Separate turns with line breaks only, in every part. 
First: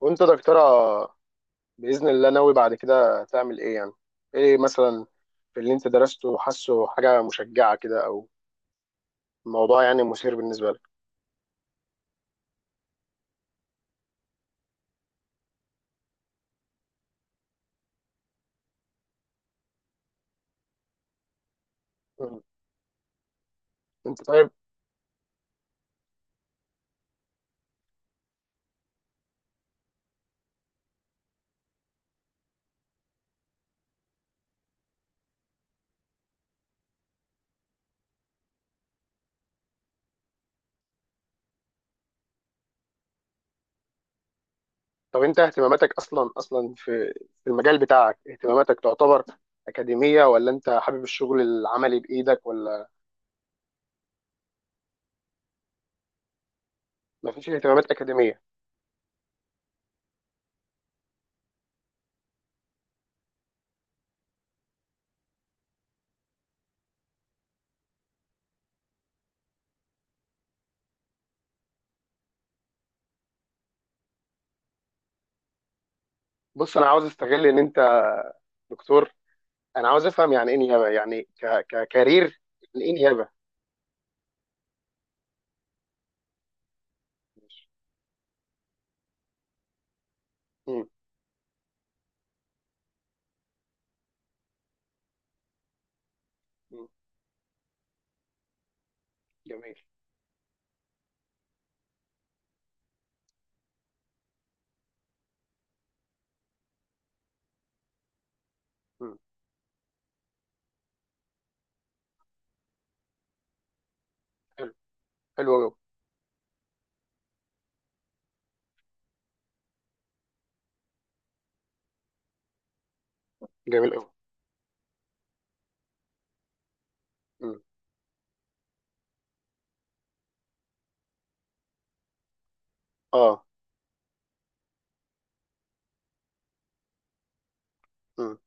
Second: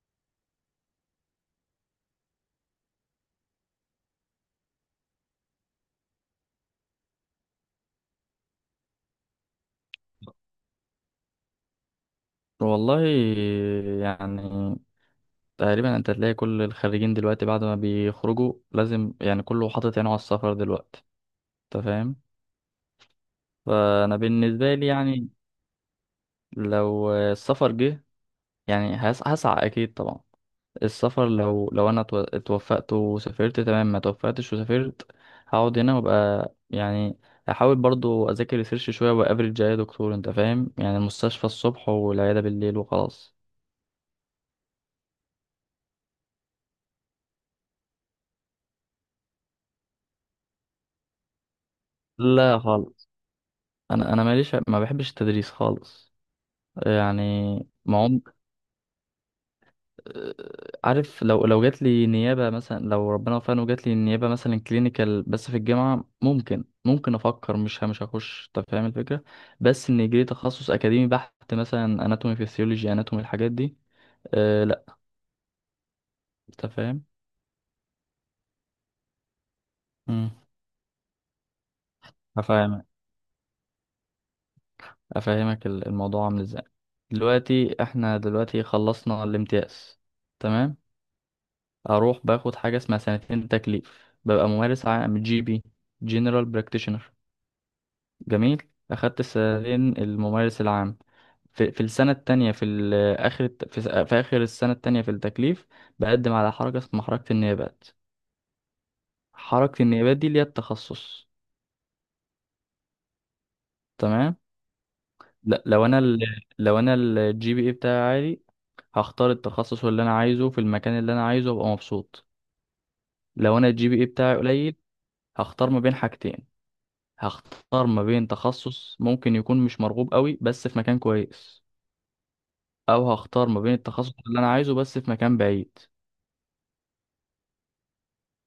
وانت دكتورة؟ بإذن الله ناوي بعد كده تعمل ايه يعني؟ ايه مثلا؟ في اللي انت درسته حاسه حاجة مشجعة كده او موضوع يعني مثير بالنسبة لك؟
والله، يعني تقريبا انت تلاقي كل الخريجين دلوقتي بعد ما بيخرجوا لازم، كله حاطط عينه على السفر دلوقتي. انت فاهم؟
مم.
فانا
انت طيب؟
بالنسبه لي يعني لو السفر جه، هسعى اكيد طبعا. السفر، لو انا اتوفقت وسافرت، تمام. ما توفقتش وسافرت، هقعد هنا وابقى، يعني، احاول برضو اذاكر ريسيرش شويه وافرج. يا دكتور، انت فاهم، يعني المستشفى الصبح والعياده بالليل وخلاص.
طب انت اهتماماتك اصلا اصلا في المجال بتاعك، اهتماماتك تعتبر أكاديمية، ولا انت حابب الشغل العملي بإيدك،
لا
ولا
خالص. انا ماليش، ما بحبش التدريس خالص،
مفيش
يعني
اهتمامات
ما عم...
أكاديمية؟
عارف، لو جات لي نيابه مثلا، لو ربنا وفقني وجات لي نيابه مثلا كلينيكال بس في الجامعه، ممكن افكر. مش هخش، انت فاهم الفكره. بس ان يجري تخصص اكاديمي بحت مثلا اناتومي فيسيولوجي اناتومي الحاجات دي، أه لا. انت
بص، انا عاوز
فاهم.
استغل ان انت دكتور، انا عاوز
امم.
افهم يعني ايه نيابة، يعني ككارير. يعني
هفهمك.
ايه نيابة؟
افهمك الموضوع عامل ازاي.
ماشي.
دلوقتي احنا دلوقتي خلصنا الامتياز، تمام.
مم.
اروح باخد حاجه اسمها سنتين تكليف، ببقى ممارس عام، جي بي، جنرال
مم.
براكتيشنر. جميل. اخدت
جميل.
السنتين الممارس العام. في السنه التانية في اخر في اخر السنه التانية في التكليف، بقدم على حركه اسمها حركه النيابات.
مم.
حركه النيابات دي ليها التخصص، تمام.
حلو. حلو
لا
أوي.
لو انا ال... لو انا الجي بي اي بتاعي عالي، هختار التخصص اللي انا عايزه في المكان اللي انا عايزه وابقى مبسوط. لو انا الجي
جميل
بي
قوي.
اي بتاعي قليل، هختار ما بين حاجتين:
امم.
هختار ما بين تخصص ممكن يكون مش مرغوب قوي بس في مكان كويس، او
اه.
هختار ما بين التخصص اللي انا عايزه بس في مكان بعيد.
امم.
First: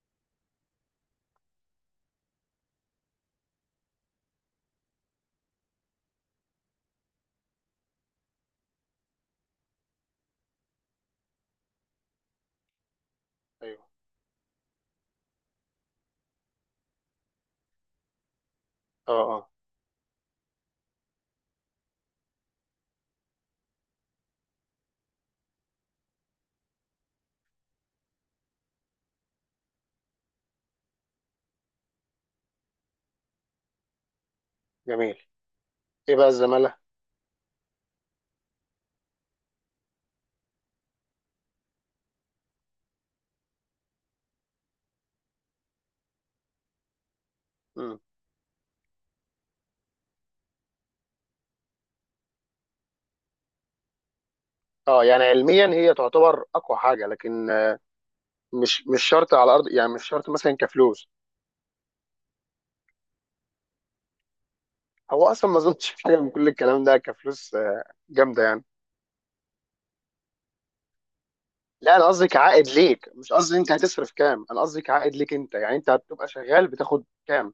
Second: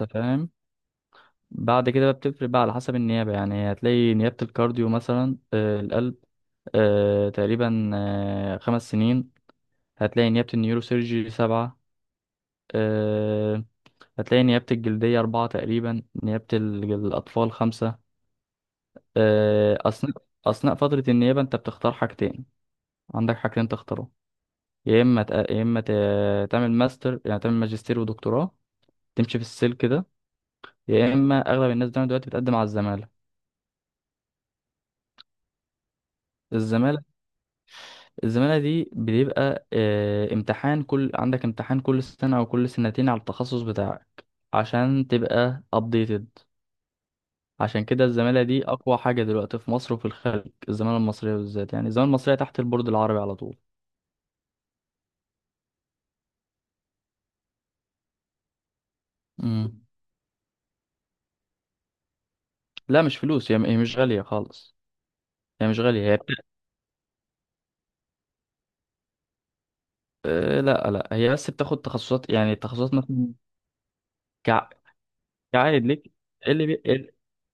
انت فاهم. بعد كده بقى بتفرق بقى على حسب النيابة. يعني هتلاقي نيابة الكارديو مثلا، آه، القلب، آه، تقريبا آه خمس سنين. هتلاقي نيابة النيوروسيرجي سبعة، آه.
ايوه.
هتلاقي نيابة الجلدية أربعة تقريبا، نيابة الأطفال خمسة،
اه. اه.
آه. أثناء فترة النيابة أنت بتختار حاجتين. عندك حاجتين تختارهم: يا اما تعمل ماستر، يعني تعمل ماجستير ودكتوراه، تمشي في السلك ده، يا اما اغلب الناس بتعمل دلوقتي بتقدم على الزماله.
جميل. ايه بقى الزمالة؟
الزماله الزماله دي بيبقى، آه، امتحان. عندك امتحان كل سنه او كل سنتين على التخصص بتاعك عشان تبقى updated. عشان
امم.
كده الزماله دي اقوى حاجه دلوقتي في مصر وفي الخارج. الزماله المصريه بالذات، يعني الزماله المصريه تحت البورد العربي على طول.
اه. يعني علميا هي تعتبر اقوى حاجة، لكن مش شرط على الارض،
مم.
يعني مش شرط مثلا كفلوس.
لا مش فلوس، هي مش غاليه خالص.
هو اصلا ما
هي مش
اظنش في
غاليه،
حاجة من كل الكلام ده كفلوس، جامدة يعني.
آه، لا لا، هي بس بتاخد
لا، انا قصدي
تخصصات، يعني
كعائد
التخصصات
ليك، مش
مثلا.
قصدي انت هتصرف كام، انا
كع...
قصدي كعائد ليك انت، يعني
كعائد
انت
ليك؟
هتبقى شغال بتاخد
إيه
كام؟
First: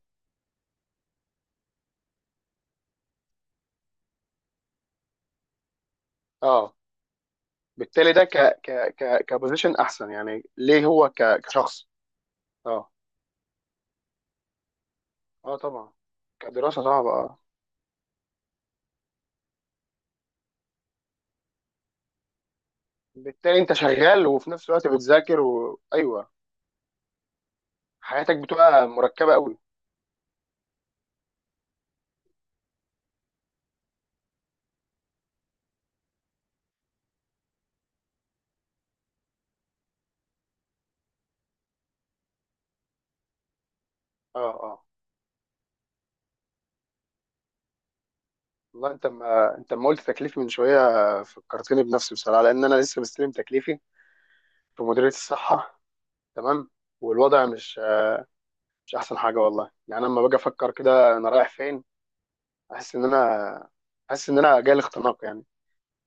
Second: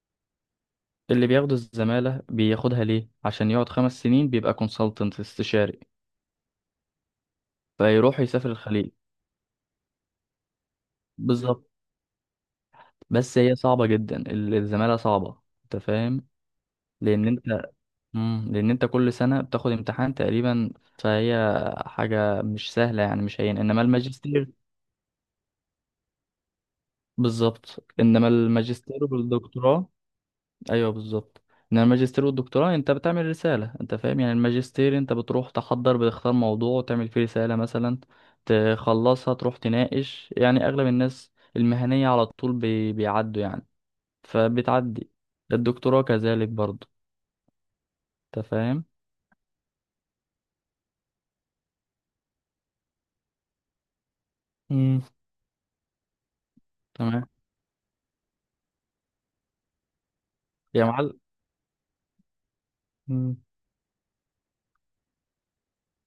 اللي بياخد الزمالة بياخدها ليه؟ عشان يقعد خمس سنين بيبقى كونسلتنت، استشاري،
اه. بالتالي
فيروح
ده ك
يسافر الخليج.
ك ك كبوزيشن احسن يعني ليه، هو
بالظبط.
كشخص؟ اه.
بس هي صعبة جدا، الزمالة صعبة.
اه،
انت
طبعا.
فاهم؟
كدراسة صعبة
لأن
آه.
انت، مم، لأن انت كل سنة بتاخد امتحان تقريبا، فهي حاجة مش سهلة، يعني مش هين.
بالتالي انت
انما
شغال وفي
الماجستير،
نفس الوقت بتذاكر، وايوه،
بالظبط، انما
حياتك بتبقى
الماجستير
مركبه قوي.
والدكتوراه، ايوه بالظبط، ان الماجستير والدكتوراه انت بتعمل رساله. انت فاهم، يعني الماجستير انت بتروح تحضر، بتختار موضوع وتعمل فيه رساله مثلا، تخلصها، تروح تناقش. يعني اغلب الناس المهنيه على طول بيعدوا يعني،
اه. اه.
فبتعدي. الدكتوراه كذلك برضه. انت فاهم.
والله انت، ما انت ما قلت تكليف من شويه، فكرتني بنفسي بصراحه، لان انا لسه مستلم تكليفي في
امم.
مديريه الصحه. تمام.
تمام.
والوضع مش احسن حاجه والله. يعني انا لما باجي افكر
يا
كده
معلم.
انا رايح فين، احس ان
امم.
انا احس ان انا جاي الاختناق يعني.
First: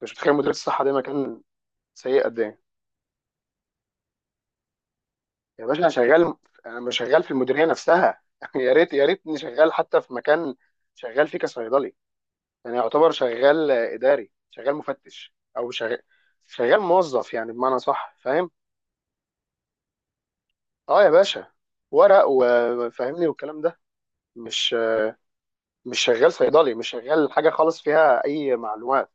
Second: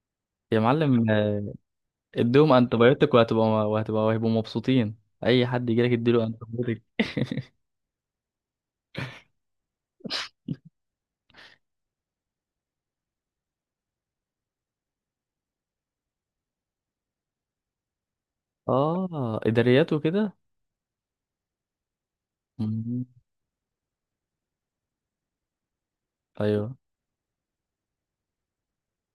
مش متخيل مديريه
يا
الصحه دي
معلم،
مكان
آه،
سيء قد
اديهم
ايه.
انتبيوتك وهتبقى وهيبقوا مبسوطين. اي
يا
حد
باشا، انا
يجيلك اديله
شغال، انا
انتبيوتك.
مش شغال في المديريه نفسها يا ريتني شغال حتى في مكان شغال فيه كصيدلي، يعني يعتبر شغال اداري، شغال مفتش، او شغال موظف، يعني بمعنى صح، فاهم؟
اه، اداريات وكده.
اه يا باشا، ورق
مم.
وفاهمني والكلام ده. مش مش شغال صيدلي،
ايوه،
مش شغال حاجه خالص فيها اي معلومات،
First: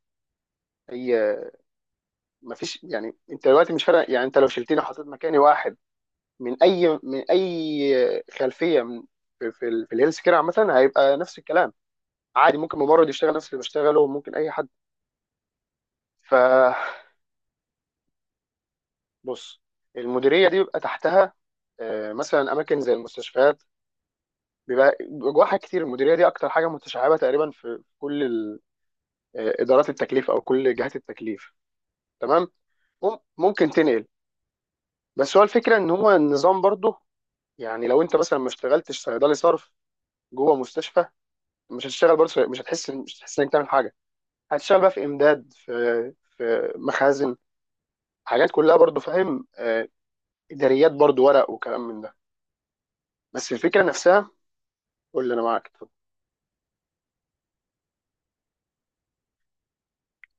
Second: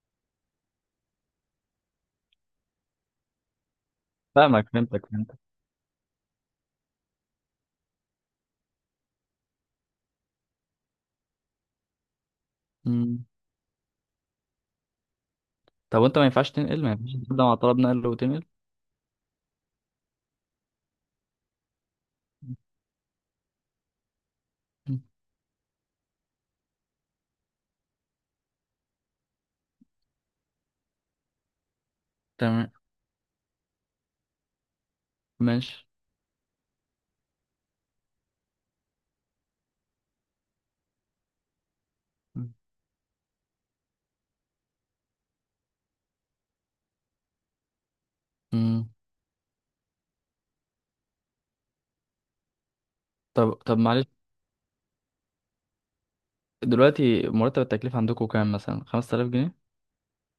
اي مفيش. يعني انت دلوقتي مش فارق، يعني انت لو
فاهمك.
شلتني وحطيت
فهمتك
مكاني واحد من اي خلفيه، من في الهيلث كير عامه هيبقى نفس الكلام، عادي ممكن ممرض
مم.
يشتغل نفس اللي بشتغله، وممكن اي حد.
طب وانت ما
ف
ينفعش تنقل؟ ما ينفعش تبدأ مع طلب نقل وتنقل؟
بص، المديريه دي بيبقى تحتها مثلا اماكن زي المستشفيات، بيبقى
مم.
جواها حاجات كتير، المديريه دي اكتر حاجه متشعبه تقريبا في كل ادارات التكليف او كل جهات التكليف. تمام.
تمام.
ممكن تنقل، بس هو الفكره
ماشي.
ان هو النظام برضه، يعني لو انت مثلا ما اشتغلتش صيدلي صرف جوه مستشفى، مش هتشتغل برضه، مش هتحس انك تعمل حاجه، هتشتغل بقى في امداد، في مخازن، حاجات كلها
مم.
برضه، فاهم؟ اداريات برضه، ورق وكلام من ده، بس
طب
الفكره
معلش،
نفسها. قول لي، انا معاك.
دلوقتي مرتب التكليف عندكم كام؟ مثلا 5000 جنيه؟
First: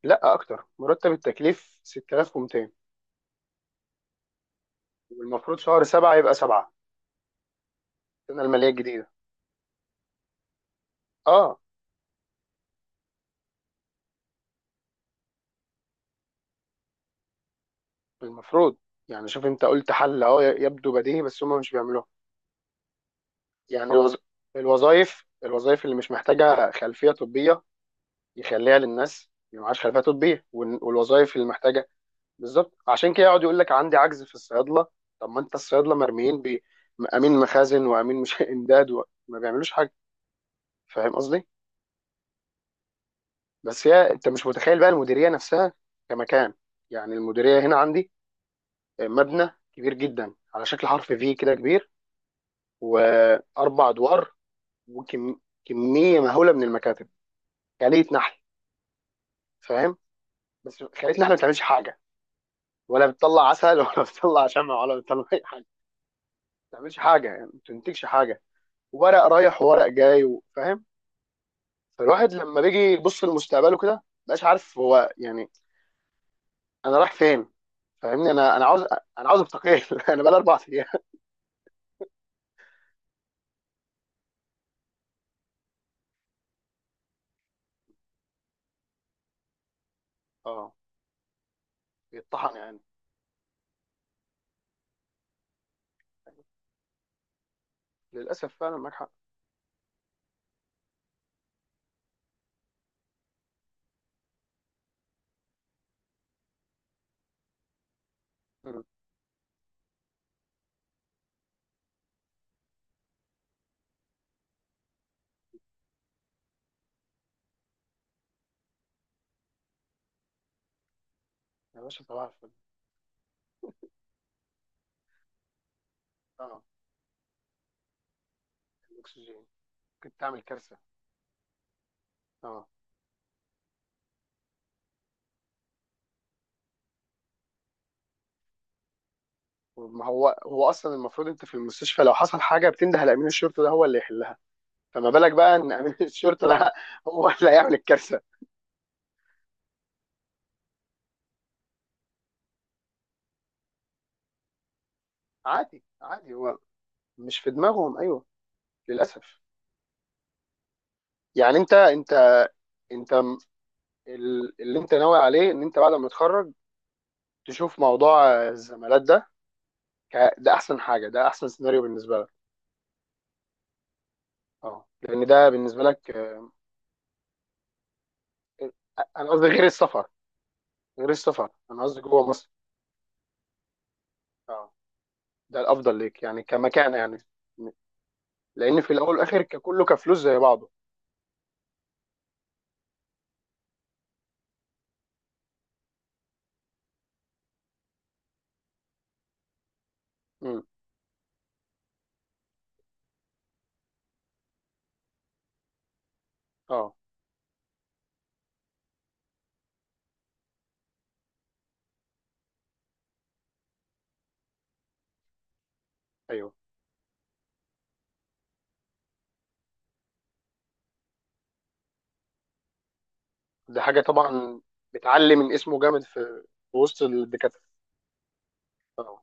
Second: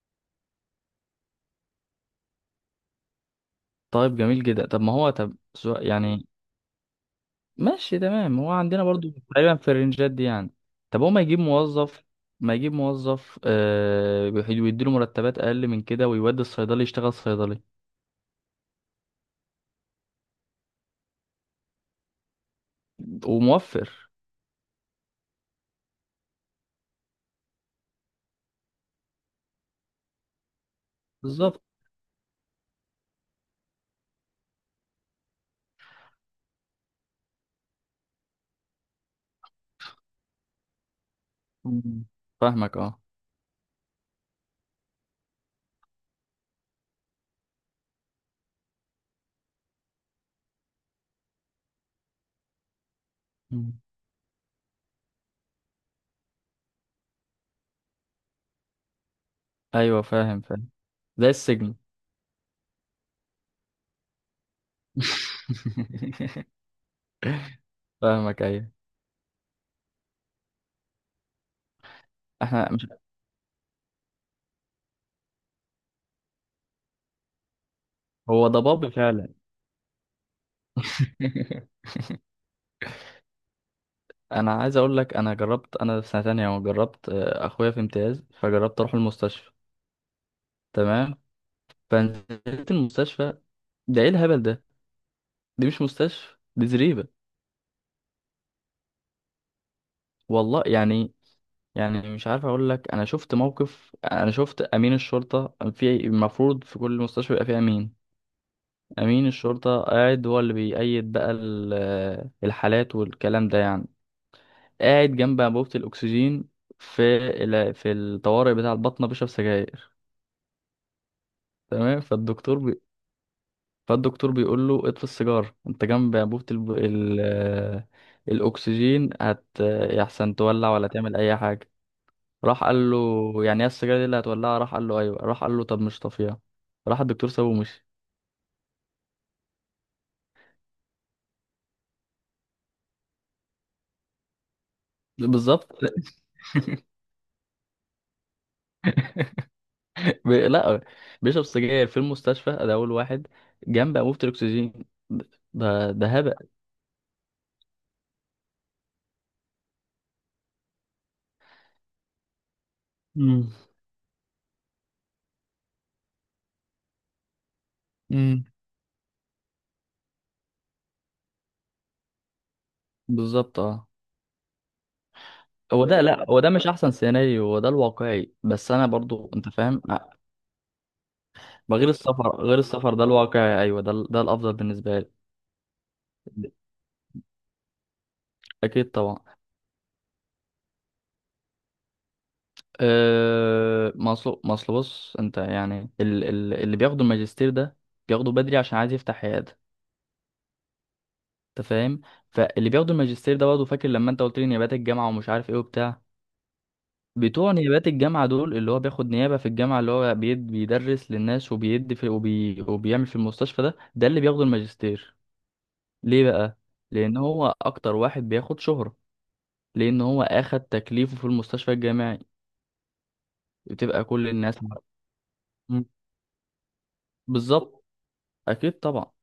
لا، اكتر، مرتب التكليف 6200،
طيب جميل جدا. طب ما هو، طب
والمفروض شهر
سؤال
سبعة
يعني،
يبقى سبعة،
ماشي، تمام.
السنة
هو
المالية
عندنا
الجديدة.
برضو تقريبا في الرنجات دي يعني. طب هو ما يجيب
اه،
موظف؟ ما يجيب موظف آه ويديله مرتبات اقل من كده، ويودي الصيدلي يشتغل صيدلي،
المفروض. يعني شوف، انت قلت حل اهو يبدو بديهي، بس هم مش بيعملوها. يعني
وموفر.
الوظائف اللي مش محتاجة خلفية طبية يخليها للناس اللي معهاش خلفية طبية، والوظائف اللي
بالظبط.
محتاجة، بالظبط، عشان كده يقعد يقول لك عندي عجز في الصيادلة. طب ما انت الصيادلة مرميين بأمين مخازن وأمين مش إمداد، وما بيعملوش حاجة. فاهم قصدي؟
مم. فاهمك، اه.
بس هي، انت مش متخيل بقى المديريه نفسها كمكان، يعني المديريه هنا عندي مبنى كبير جدا على شكل حرف في كده، كبير،
مم.
واربع ادوار، وكميه مهوله من المكاتب، خليه نحل، فاهم؟
ايوه، فاهم.
بس خليه نحل
زي
ما بتعملش
السجن.
حاجه، ولا بتطلع عسل ولا بتطلع شمع، ولا بتطلع اي حاجه، ما بتعملش حاجه، يعني ما بتنتجش حاجه،
فاهمك، ايوه.
ورق رايح وورق جاي، فاهم؟ فالواحد لما
احنا
بيجي
مش،
يبص لمستقبله كده مبقاش عارف هو يعني انا رايح فين، فاهمني؟
هو
انا انا عاوز،
ضبابي
انا
فعلا.
عاوز استقيل انا بقى اربع.
انا عايز اقول لك، انا جربت، انا في سنه تانية جربت، آه، اخويا في امتياز، فجربت اروح المستشفى،
اه،
تمام.
يتطحن
فنزلت
يعني،
المستشفى. ده ايه الهبل ده؟ دي مش مستشفى، دي زريبه،
للاسف فعلا معاك حق.
والله. يعني، يعني مش عارف اقول لك، انا شفت موقف، انا شفت امين الشرطه. في المفروض في كل مستشفى يبقى فيه امين.
مم.
امين الشرطه قاعد هو اللي بيأيد بقى آه، الحالات والكلام ده، يعني قاعد جنب انبوبة الأكسجين في في الطوارئ بتاع البطنة، بيشرب سجاير.
يا
تمام.
باشا، صباح الفل.
فالدكتور بيقول له: اطفي السيجارة، أنت جنب أنبوبة
اه،
آه، الأكسجين،
الاكسجين
هت،
ممكن
يحسن
تعمل
تولع
كارثه.
ولا تعمل أي حاجة. راح
اه،
قال له: يعني ايه السجارة دي اللي هتولعها؟ راح قال له: أيوه. راح قال له: طب مش طافيها. راح الدكتور سابه ومشي.
ما هو هو اصلا المفروض، انت في المستشفى لو حصل حاجه بتنده لامين الشرطه ده هو اللي يحلها، فما بالك بقى ان
بالظبط.
امين الشرطه ده هو اللي هيعمل الكارثه.
لا، بيشرب سجاير في المستشفى، ده أول واحد، جنب أنبوبة الأكسجين.
عادي،
ده
عادي،
هبل.
هو مش في دماغهم، ايوه، للاسف. يعني انت انت
امم.
اللي انت ناوي عليه ان انت بعد ما تتخرج تشوف موضوع
امم.
الزمالات ده، ده احسن حاجه، ده احسن سيناريو بالنسبه لك.
بالظبط، اه.
اه، لان ده بالنسبه
هو ده
لك.
لا، هو ده مش احسن سيناريو، هو ده الواقعي، بس انا
انا
برضو
قصدي
انت
غير
فاهم،
السفر، غير السفر
ما
انا
غير
قصدي جوه
السفر،
مصر.
غير السفر ده الواقعي، ايوه، ده ده الافضل
اه،
بالنسبه لي.
ده الافضل ليك يعني كمكانه يعني، لان
اكيد
في الاول
طبعا.
والاخر ككله كفلوس زي بعضه.
أه، ما اصل ما أصل بص انت، يعني اللي بياخدوا الماجستير ده بياخده بدري عشان عايز يفتح عياده.
امم.
انت فاهم. فاللي بياخدوا الماجستير ده برضه، فاكر لما انت قلت لي نيابات الجامعه ومش عارف ايه وبتاع؟
اه.
بتوع نيابات الجامعة دول، اللي هو بياخد نيابة في الجامعة، اللي هو بيدرس للناس وبيدي في وبيعمل في المستشفى، ده ده اللي بياخدوا الماجستير. ليه
ايوه.
بقى؟ لان هو اكتر واحد بياخد شهرة، لان هو اخد تكليفه في المستشفى الجامعي،
ده حاجه
بتبقى كل الناس
طبعا بتعلي من اسمه
مم.
جامد في وسط الدكاتره.
بالظبط. اكيد طبعا.
اه.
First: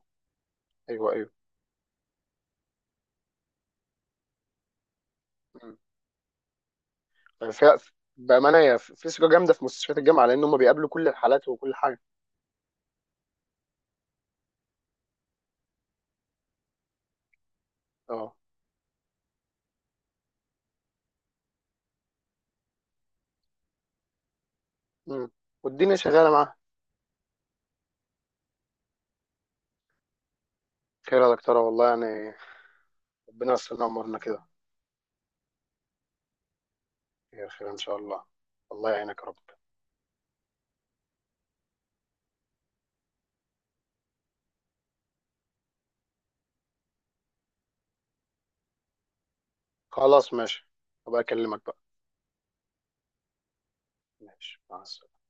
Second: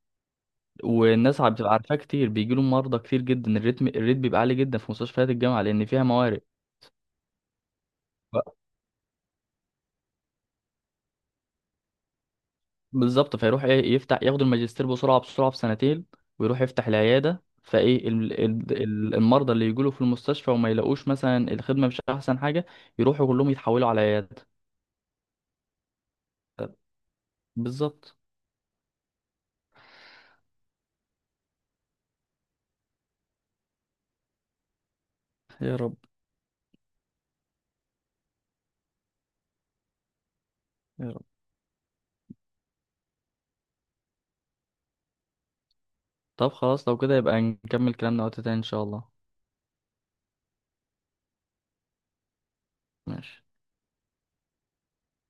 ايوه. ايوه.
والناس عم بتبقى عارفاه كتير، بيجيله مرضى كتير جدا. الريت بيبقى عالي جدا في مستشفيات الجامعة لان فيها موارد.
مم. فيها
ف-
بامانه، هي في ثقه جامده في مستشفيات الجامعه لان هم بيقابلوا كل الحالات وكل حاجه.
بالظبط. فيروح ايه، يفتح، ياخد الماجستير بسرعة، بسرعة في سنتين، ويروح يفتح العيادة. فايه
اه.
المرضى اللي يجيله في المستشفى وما يلاقوش مثلا الخدمة مش احسن حاجة، يروحوا كلهم يتحولوا على عيادة.
امم. والدنيا شغاله معاها.
بالظبط.
خير يا دكتوره والله، يعني ربنا يستر امورنا كده.
يا رب.
خير، خير ان شاء الله. الله يعينك يا رب.
يا رب. طب خلاص، لو كده يبقى نكمل كلامنا وقت تاني ان شاء الله.
خلاص ماشي، هبقى اكلمك بقى.
ماشي.
ماشي، مع السلامة.